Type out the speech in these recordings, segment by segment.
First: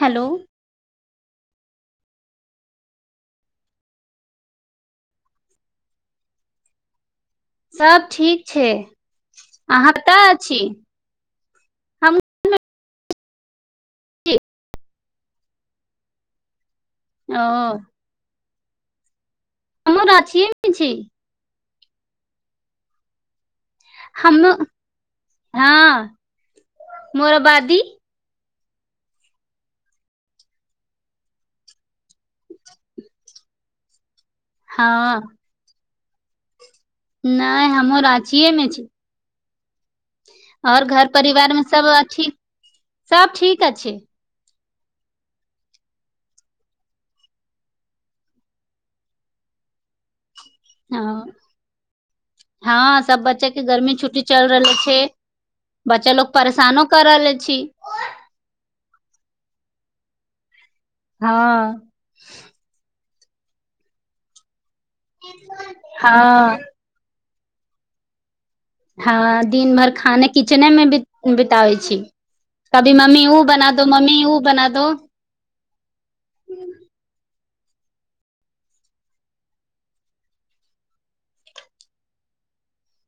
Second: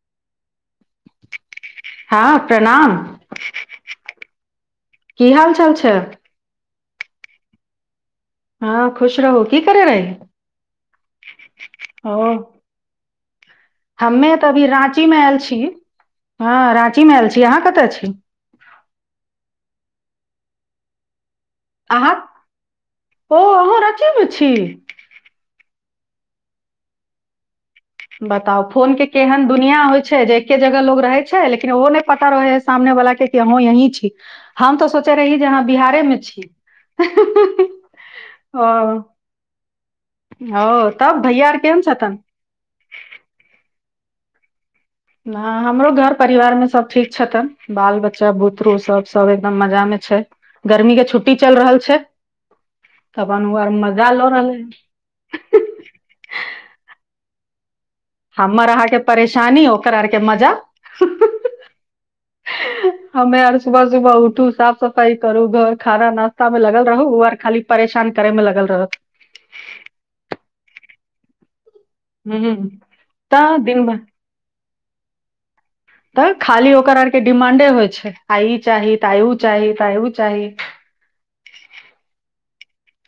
Hello हँ प्रणाम की हाल चाल छै सात हँ खुश रहू की करे रहै कतऽ अछि हम ओ हमे छी। तऽअभी राज आल छी ह कची मे आयल ओ छी अहाँ कतऽ छी हमहूँ राँचीये मे छी अहाँ ओ अहाँ राँचीये मे छी हमहूँ हँ मोराबादी बताउ फोन के केहन दुनिया होइ छै जे एके जगह लोग रहै छै लेकिन ओहो नहि पता रहै हइ सामने वलााके कि हँ यहीं छी हम तो सोचे रही जेाँ बिहारेमे छी नहि नहि हमहूँ राँचीये मे ओ छी ओ आओर घर तब भैया परिवार आर मे केहन सब छथिन सब ठीक अ छै हँ हमरो घर परिवारमे सभ ठीक छथिन बाल बच्चा बुतरू सभ सभ एकदम मजामे छै गर्मी के हँ छुट्टी चलि रहल छै हँ तऽ सब अपन बच्चा ओ के आर गर्मी मजा छुट्टी लऽ चल हन रहले छै बच्चा लोग परेशानो कर रहले छी हमर अहाँके परेशानी ओकर आरके मजा हँ हमे यर सुबह सुबह उठू साफ साफ सफाइ करू घर खाना नाास्ता हँ मे लगल रहुर खाली परेशान करे मे लगल रहत हँ दिन भरि खाने किचने मे बि बिताबै हूं कभी मम्मी उ तऽ बना दिन दो भर मम्मी उ बना द हेलो तऽ खाली ओकर आरके डिमा्ड े होइ छै आइ चाही तइो चाही तइो चाही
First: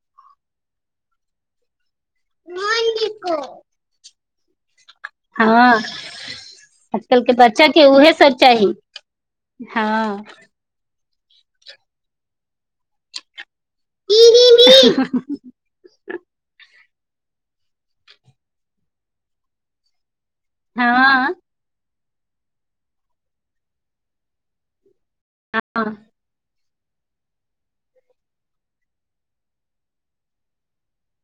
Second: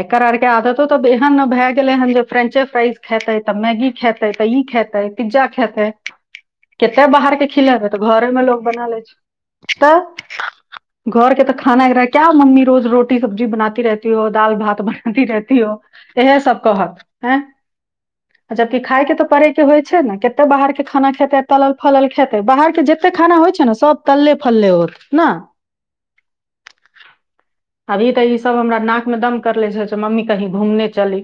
एकर आारके आदतो तऽ ऐहन भय गेले हन फ्रेच फ्राज खेताै तऽ मैगी खेताै तऽ खेत पिज्जा हँ खेते कते आजकल बाहर के बच्चा खिलेबै तऽ उहे घरे सब मे चाही लोग बना ले छै हँ तऽ घर के तऽ खाना ह रहै्य मम्मी रोज रोटी सब्जी बनात रहती ओ भात बनातीी रहती हो इह सब कहक खायके तऽ पड़े के होइ छै ने क तऽ बाहर के खाना हँ खेै तल फल खेतै बाहर के जते खाना होइ छै ने सब तले फले होत ना हँ अभी तऽ ई सब हमरा नाक दम करले छै मम्मी कहीं घूमने चली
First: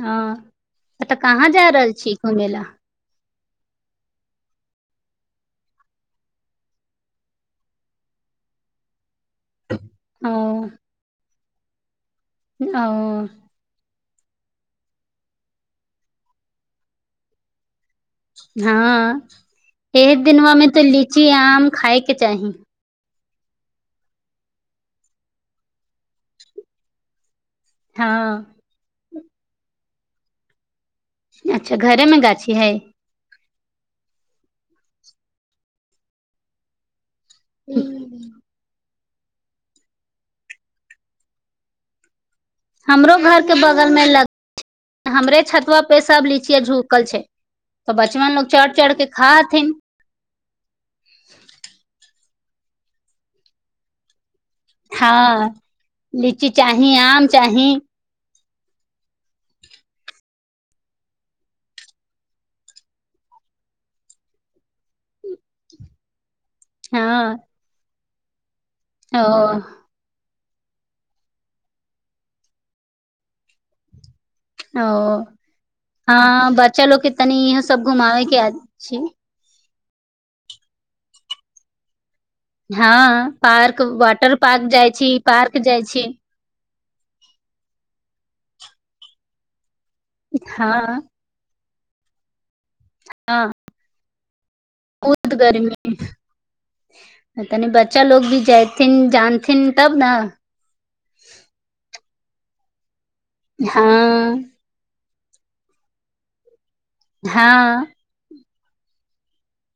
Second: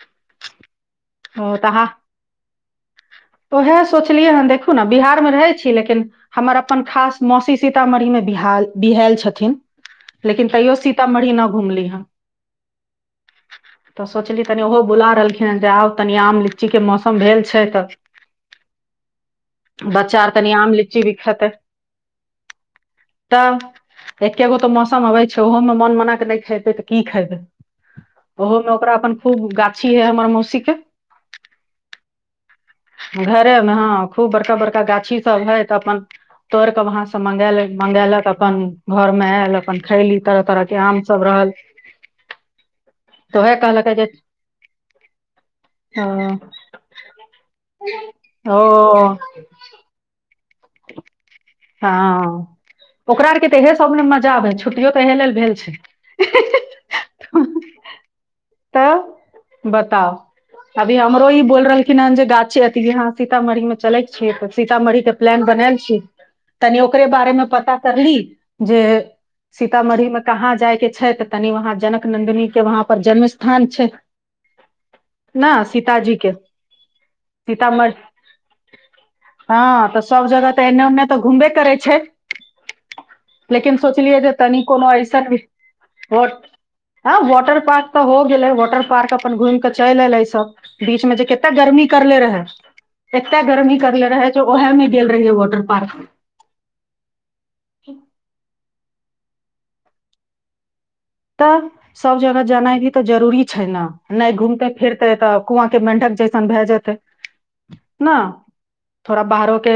हँ तऽ कहाँ ओ जा रहल छी घूमय लए ओएहे सोचलियै हन देखु ने बिहार मे रहे छी लेकिन हमर अपन खास मौसी सीतामढ़ी मे बिह बिहल छथि ओ लेकिन तैयो सीतामढ़ी न घुमली हम आ तऽ सोचली तनि ओहो बुला रहलखिन हेँ जे आउ तनि आम लीचीके मौसम भेल छै तऽ हँ बच्चा एक आर तनि दिनमे आम तऽ भी लीची खेतै आम खाायके चाही तब एकेगो तो मौसम आबे छै ओहो में मन मना के नहि खेबै तऽ की खयबै हँ ओहोमे ओकरा अपन खूब गाछी है हमर मौसी के अच्छा घरे मे गाछी हइ घरे में ह खूब बड़का बड़का गाछी सब है तऽ अपन तोड़ के वहां से सब मंगालक मंगेलक अपन घरमे आयल अपन खयली तरह तरहके आम सभ रहल हमरो तऽ घर के ओहे बगल कहलकै मे जे लग हमरे छतुआ पे अ, सब लीचिया झुकल छै तऽ बचपन लोग ओ चढ़ चढ़ के खा हथिन हँ ओकरा आरके तऽ इहे सब मे मजा आबै छै छुट्टियो तऽ इहे लेल हँ भेल लीची चाही आम चाही तऽ बताउ अभी हमरो ई बोल रहलखिन हेन जे गाछी अथी य सीतामढ़ी मे चलैके छी तऽ सीतामढ़ी के प्लान बनायल छी तनी ओकरे हँ बारेमे पता करली [inaudible] जे ओ सीतामढ़ी मे कहाँ जायके छै तऽ तनि वहाँ जनक नन्दिन के वहाँ पर जन्म स्थान छै ओ ने सीताजी ह के बच्चा लोगके तनि इहो सब सीतामढ़ी घुमाबे के छै त सब जगह तऽ एने ओन्ने तऽ घुमबे करै छै हँ लेकिन पार्क सोचलियै जे वाटर तनि पार्क कोनो जाइ छी ऐसनी पार्क जाइ छी ह वाटर पार्क तऽ हो वाटर पार्क अपन घूमि चल एलै सब हँ बीच मे जे कतना गर्मी कर ले रहै एते हँ गर्मी करले रहै ज ओहे मे गेल रहिए बहुत वाटर गर्मी पार्क तनी बच्चा लोग भी जाइते जानथिन तब ने तऽ सब जगह जाना ही तऽ जरूरी छै ने नहि हँ घुमते फिरत तऽ कुआं के मेंकढ़ जैसन भए जेतै हँ न थोड़ा बाहरो के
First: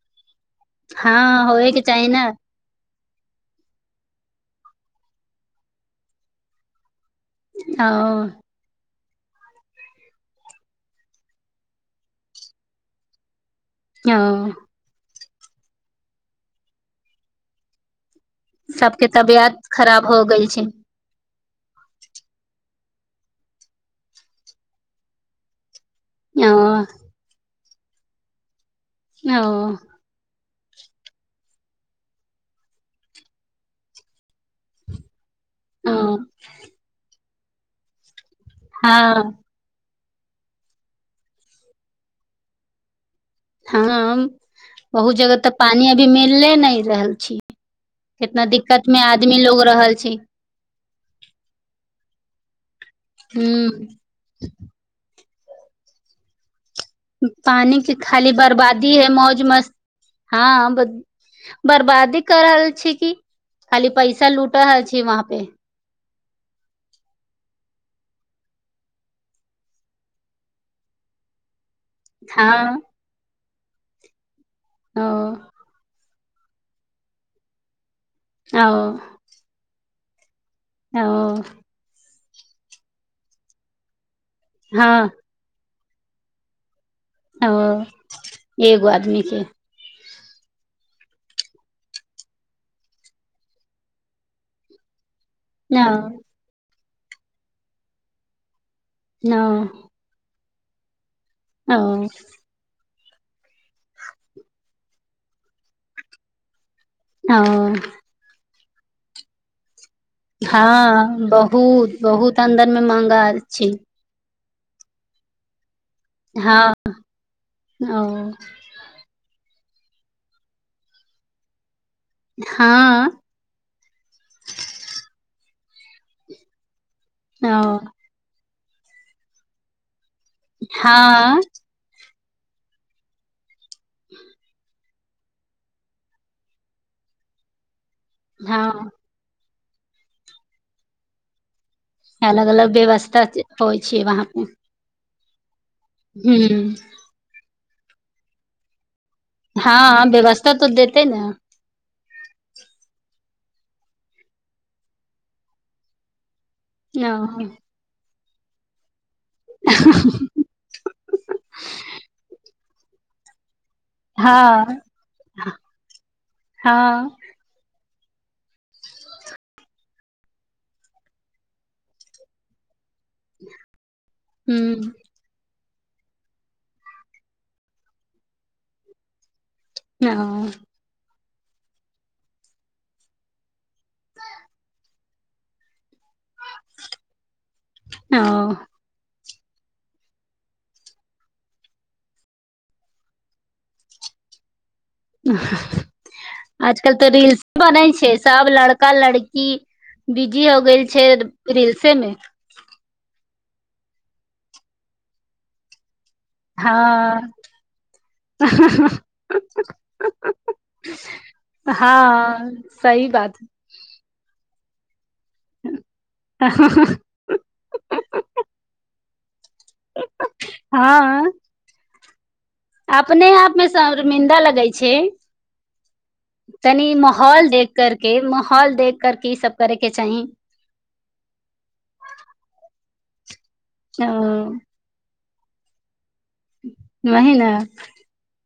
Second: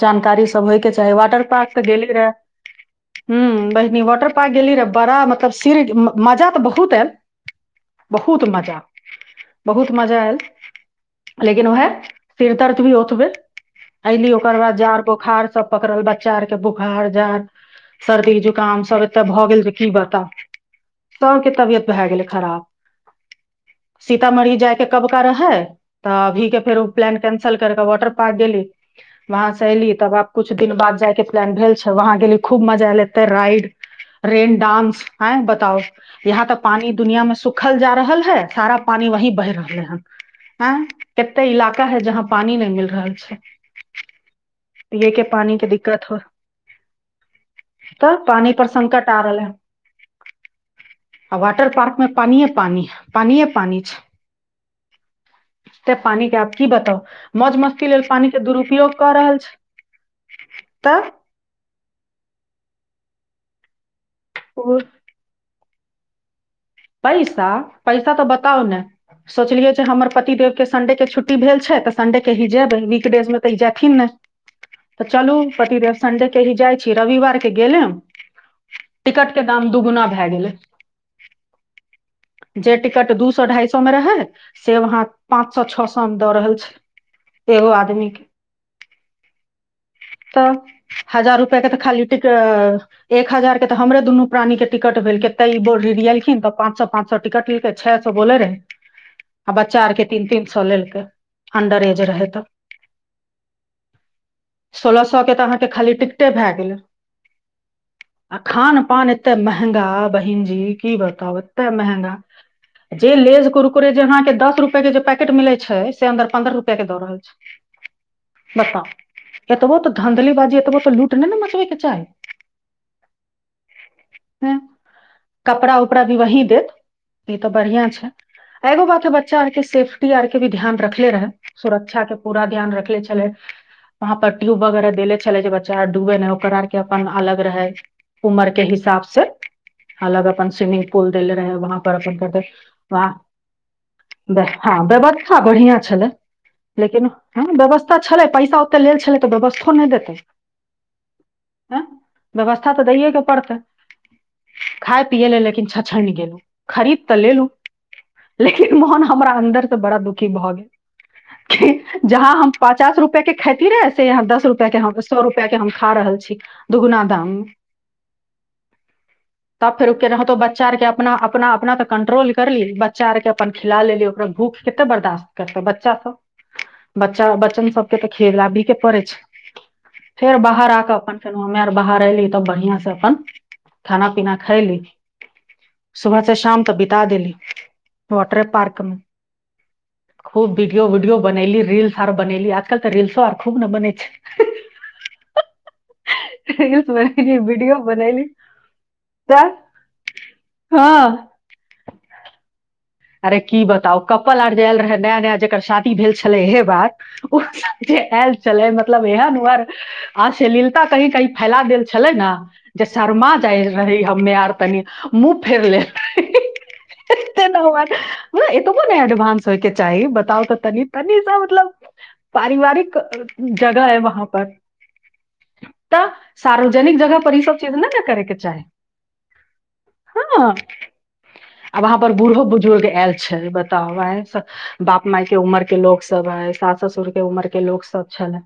जानकारी से सब होयके चाही वाटर हँ पार्क होय के तऽ गेली चाही ने रहै हूँ बहिनी वाटर पार्क गेली रहा बड़ा मतलब सिर मजा तऽ बहुत आएल ओ बहुत मजा बहुत मजा आयल लेकिन ओएह सिरदर्द भी ओतबे ओ अऐली ओकर बाद जाड़ बोखार सब पकड़ल बच्चा आर के बोखार जाड़ सर्दी जुकाम सब सबके एतय भऽ तबियत गेल जे की खराब हो बताउ गेल छै सबके तबियत भै गेल खराब सीतामढ़ी जायके कब क रहै तऽअभी ओ के फेरो प्लान कैंसल कर क वॉटर पार्क गेली ओ वहाँ से एयली तब कुछ दिन बाद जाय के प्लान भेल छै वहाँ गेली खूब मजा एले एते राइड रेन डांस आं बताउ ओ यहाँ तऽ पानी दुनिया मे सुख देखिखल जा रहल है सारा पानि वहीं हँ बहि रहलै हन ह कतेक इलाका है जहाँ पानी नहि मिल रहल छै हँ पिये बहुत के जगह तऽ के पानी अभी दिक्कत हो मिले नहि रहल छै तऽ कितना पानी पर दिक्कत मे संकट आ रहले आदमी हन लोग रहल छी आ वाटर पार्क पानि पानि पानि ह हूँ पानि छै तऽ पानि क्य पानी के खाली बर्बादी दुरुपयोग हइ कऽ रहल मौज छै मस्त हँ तऽ बर्बादी कर रहल छै की खाली पैसा लूट ओ छै वहाँ पे पैसा पैसा तऽ बताउ ने सोचलियै जे हमर पतिदेवके संडे के छुट्टी भेल छै तऽ संडे कहीजै हँ वीकडेज मे तै जथििन ने ओ तऽ चलू पतिदेव संडे के ही जाइ छी रविवार के गेलेम ओ टिकट के दाम दूगुना भा गेले ओ जे टिकट दू सए ढ़ाई सए मे रहै से वहाँ हँ पाँच सए छओ सए काम दऽ रहल छै ओ एगो आदमी के एगो आदमीेके तऽ हजार रुपआ के तऽ खाली ट एक हजार के तऽ हमरे दुनू प्राणी के टिकट भेल के तऽ ई न बोल [inaudible] पाँच सए पाँच सए टिकट लिके छ सए बोे रहे न आ बच्चा आरके तीन तीन सललके ओ अंडर एज रहै तऽ सोलह सए के तऽ अहाँके खाली टिकटे भए गेल ओ आ खान पान एते महगा बहिन जी की हँ बताउ ओते बहुत महंगा बहुत अन्दर मे जे महंगा लेज छी कुरकुरे जे अहाँके दस रुपआ के जे पैकेट मिलै छै से अन्दर पन्द्रह हँ रुपआ के दऽ रहल ओ छै बताउ एतबो तो धाँधलीबाजी एतबो तो लूट नहि ने मचबे के चाही हँ हैं कपड़ा कपड़ा भी वही देत ई त ओ बढिंआ छै एगो बाक बच्चा आके सर्फ आर के भी ध्यान रखले रहै हँ सुरक्षा के पूरा ध्यान रखले छलै वहाँ परट्यूब वगैरह देले छले जे बच्चा डूबै नहि ओकर आर के अपन अलग रहै उमर के हँ हिसाबसँ अलग अपन स्विमिंग बोल देल रहे वहाँ पर अपन करते अलग अलग वहाँ व्यवस्था होइ छै वहाँपे व्यवस्था हँ बढ़िआँ छल लेकिन ववस्ा त छलै पैसा ओते लेल छलै तऽ व्यवस्थो नहि हँ देतै व्यवस्था तऽ देते ने एँ व्यवस्था तऽ दैए के पड़तै खाय पियए ला लेकिन छनिि गेलहु ओ खरीद तऽ लेलू लेकिन मोहन हमरा अन्दर से बड़ा दुखी भऽ गेल कि जहाँ हम पचास रुपए के खेच य दस रूप के हँ सए रुपआ के हम खा रहल छी दुूगुना हँ दाम त फेर उक रहह तो बच्च बच्चा के अपना अपना अपना के कंट्रोल करली बच्चा आरके अपन खिला लेलियै ओकरा भूख कते हूं बर्दाश्त करतै बा बच्चा सब बच्चा बच्चन सबके तऽ खेल आबी के पड़ै छै ओ फेर बाहर आ कऽ अपन अपन फेन हमे आर बाहर एयली तब बढ़िआं से अपन खाना पीना खयली सुबह से शाम तऽ बित देली ओ वॉटर पार्क मे खूब भीडियो वडियो बनैली रल्स आर बनैली आजकल तऽ रल्सो आर खूब ने बनै छै रील्स आजकल तऽ बनेली रील्स वीडियो बनै छै बनैली सब लड़का लड़की तऽ बीजी हो गेल हँ छै रीलसे मे अरे की बताउ कपल आर जायल रहै नया नया जकर शां भेल छलै इहे बात हँ ओ जे आयल छलै मतलब एहन ओर अशलीलता कही कही फैला देल छलै ने हँ जे सही शरमा बात जाय रही हमे आर तनी मुह फेरलेत हँ एना बात नै एतबो नै एडवानंस होय के चाही बताउ तऽ तनि तनी त मतलब [inaudible] पारिवारिक अपने आप मे जगह हय वहाँ शर्मिंदा पर लगै छै तऽ तनी सार्वजनिक जगह पर ई माहौल सब देख चीज नै ने करके करेके चाही माहौल देख करके ई सब करे के चाही हां अ वहाँ पर बूढ़ो बुज पुरे ऐल छै बत त ओ वहे से बाप माय के उम्र के लोक। सब हय सास ससुर के वही ने उमर के लोक सब छलै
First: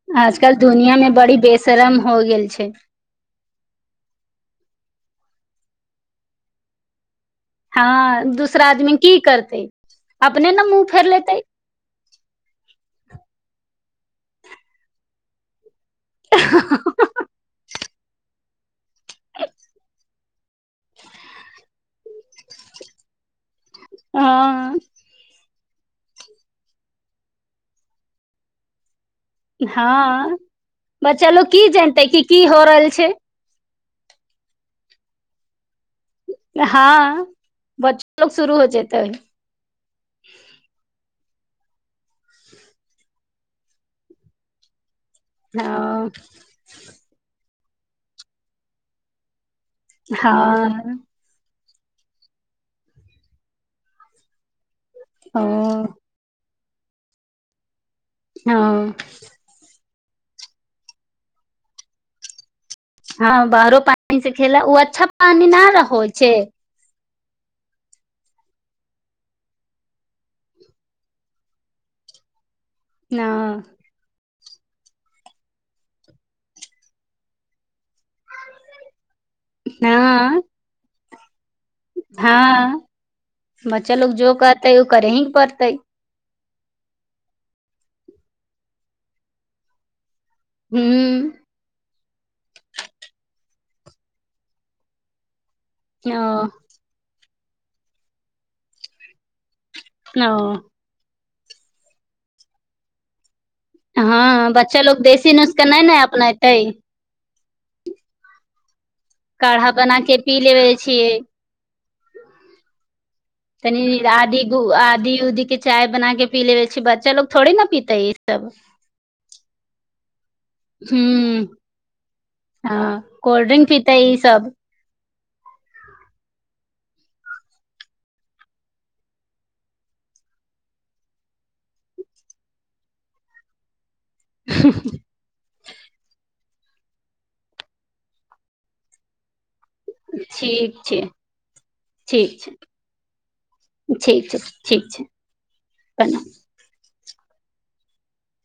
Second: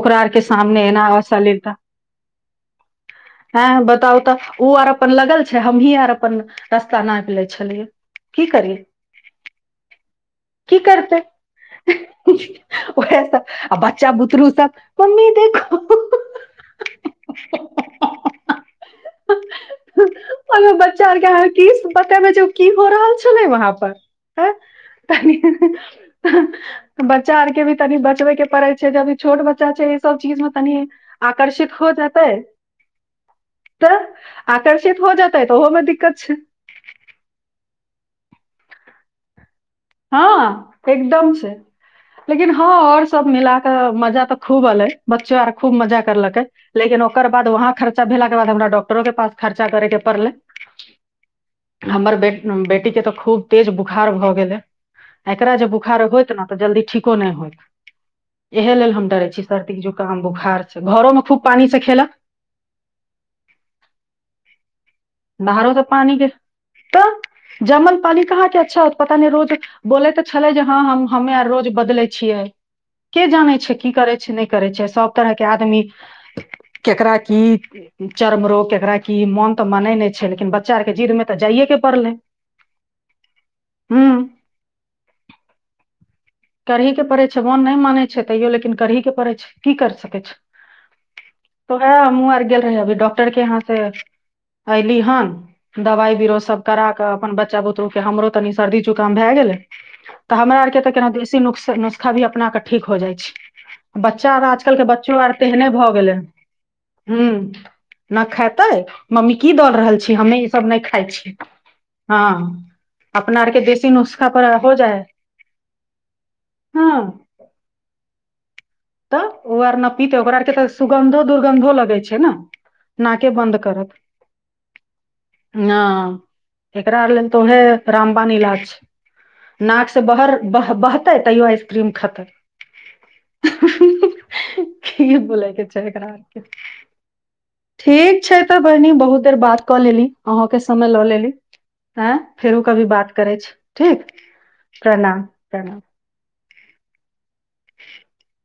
ओकरा आर के आजकल सामने दुनिया एना मे बड़ी असलिलता बेशरम हो गेल छै हें बताउ तऽ उ आर अपन लगल छै हमहीं आर अपन रस्ता नैप लै छलियै। हँ की दूसरा करिए, आदमी की करतै अपने ने की मुँह फेर करतै लेतै उहे सब अ बच्चा बुतरु सब मम्मी देखो - [unintelligible] मगर बच्चा आर के अहां की स बतेबै जे उ की हो रहल‌ छलै वहाँ पर अ हँ तनी बच्चा आर के भी तनी बचबे के पड़े छै जब इ हँ बच्चा लोको की आकर्षित हो जनतै क जेतै की हो रहल छै। तऽ आकर्षित हो जाताैऽ ओहो मे दिक्क हँ बच लोग शुरू हो जेतै। हँ एकदम लेकिन हँ आओर सब मिल क मजा तऽ खूब एले। बच्चो आर हँ खूब मजा करलक हे।। लेकिन ओकर बाद वहां खर्चा भेलाके बाद हमरा डक्टरो के पास खर्चा करैके पड़लै हँ हमर बे बेटीके तऽ खूब तेज बुखार भऽ गेलै। ओ एकरा जे बोखार होयत ने तऽ जल्दी ठीको नहि होइ। इएह लेल हँ हम डरे छी सर्दी जो काम बोखार छै घरोमे खूब पानी से खेल- हँ बाहरो पानि से खेला ओ अच्छा पानि न बाहरो से न होय पानी के छै। तऽ जमल पानी कहाँके अच्छा हो पता नहि रोज बोलै तऽ छलै जे हँ हम हमे आर रोज बदलै छियै। के जानै हँ छै की करै छै नहि करै छै सब तरह के आदमी केकरा की चरम रोग केकरा की मोन तऽ मानय नहि छै हँ लेकिन बच्चा आर के जिद मे तऽ जाइए के पड़लै हँ बच्चा हूँ लोग जो कर। तै ओ करहीं पड़तै। करही के पड़े छै मन नहि मानै छै तैयो लेकिन करही के पड़े छै की करि सकैत छै। हूँ ह हमूँ आर गेल रही अभी डॉक्टर के यहाँ से ऐली हन। दबाइ ओ बीरो सब करा क अपन बच बच्चा बूतरू के हमरो तनी सर्दी जुकाम भा गेलै ओ हमरा आर कें त केनो नुस्ख नुस्खा भी अपना के ठीक हो जाइ छी हँ बच्चा लोको देशी नुस्खा तेहने नए भऽ ने गेलै अपनेतय। हूँ न खेतैय मम्मी की द रहल बना के छीहिन् हमे पी ई सब लेबे नहि खााय छियै। हँ अपना आरके तनी देशी नुस्खा आदि पर हो जाइ है आदि उदीेके चाय बना के पी लेवे छी बच्चा हँ लोग थोड़े न पीते ई सब। तऽ ओ आर न पीतै ओकरा आरके तऽ सुगन्धो हूं दुर्गन्धो लगै छै ने हँ नाके कोल्ड बन्द ड्रिंक करत पीते ई सब हँ एकरा लेल तऽ उह रामबान इलाज छै नाकसँ बहर बह बहतै तैयो आइसक्रीम खेतै की बो लैके छैे ऐकरा आर ठीक छै तऽ बहिनी बहुत देर बात कह देलियौ अहाँके ठीक छै बुझाय लेल कह देलियौ ठीक छै फेर कखनो बात करैत छी ठीक छै प्रणाम प्रणाम [unintelligible]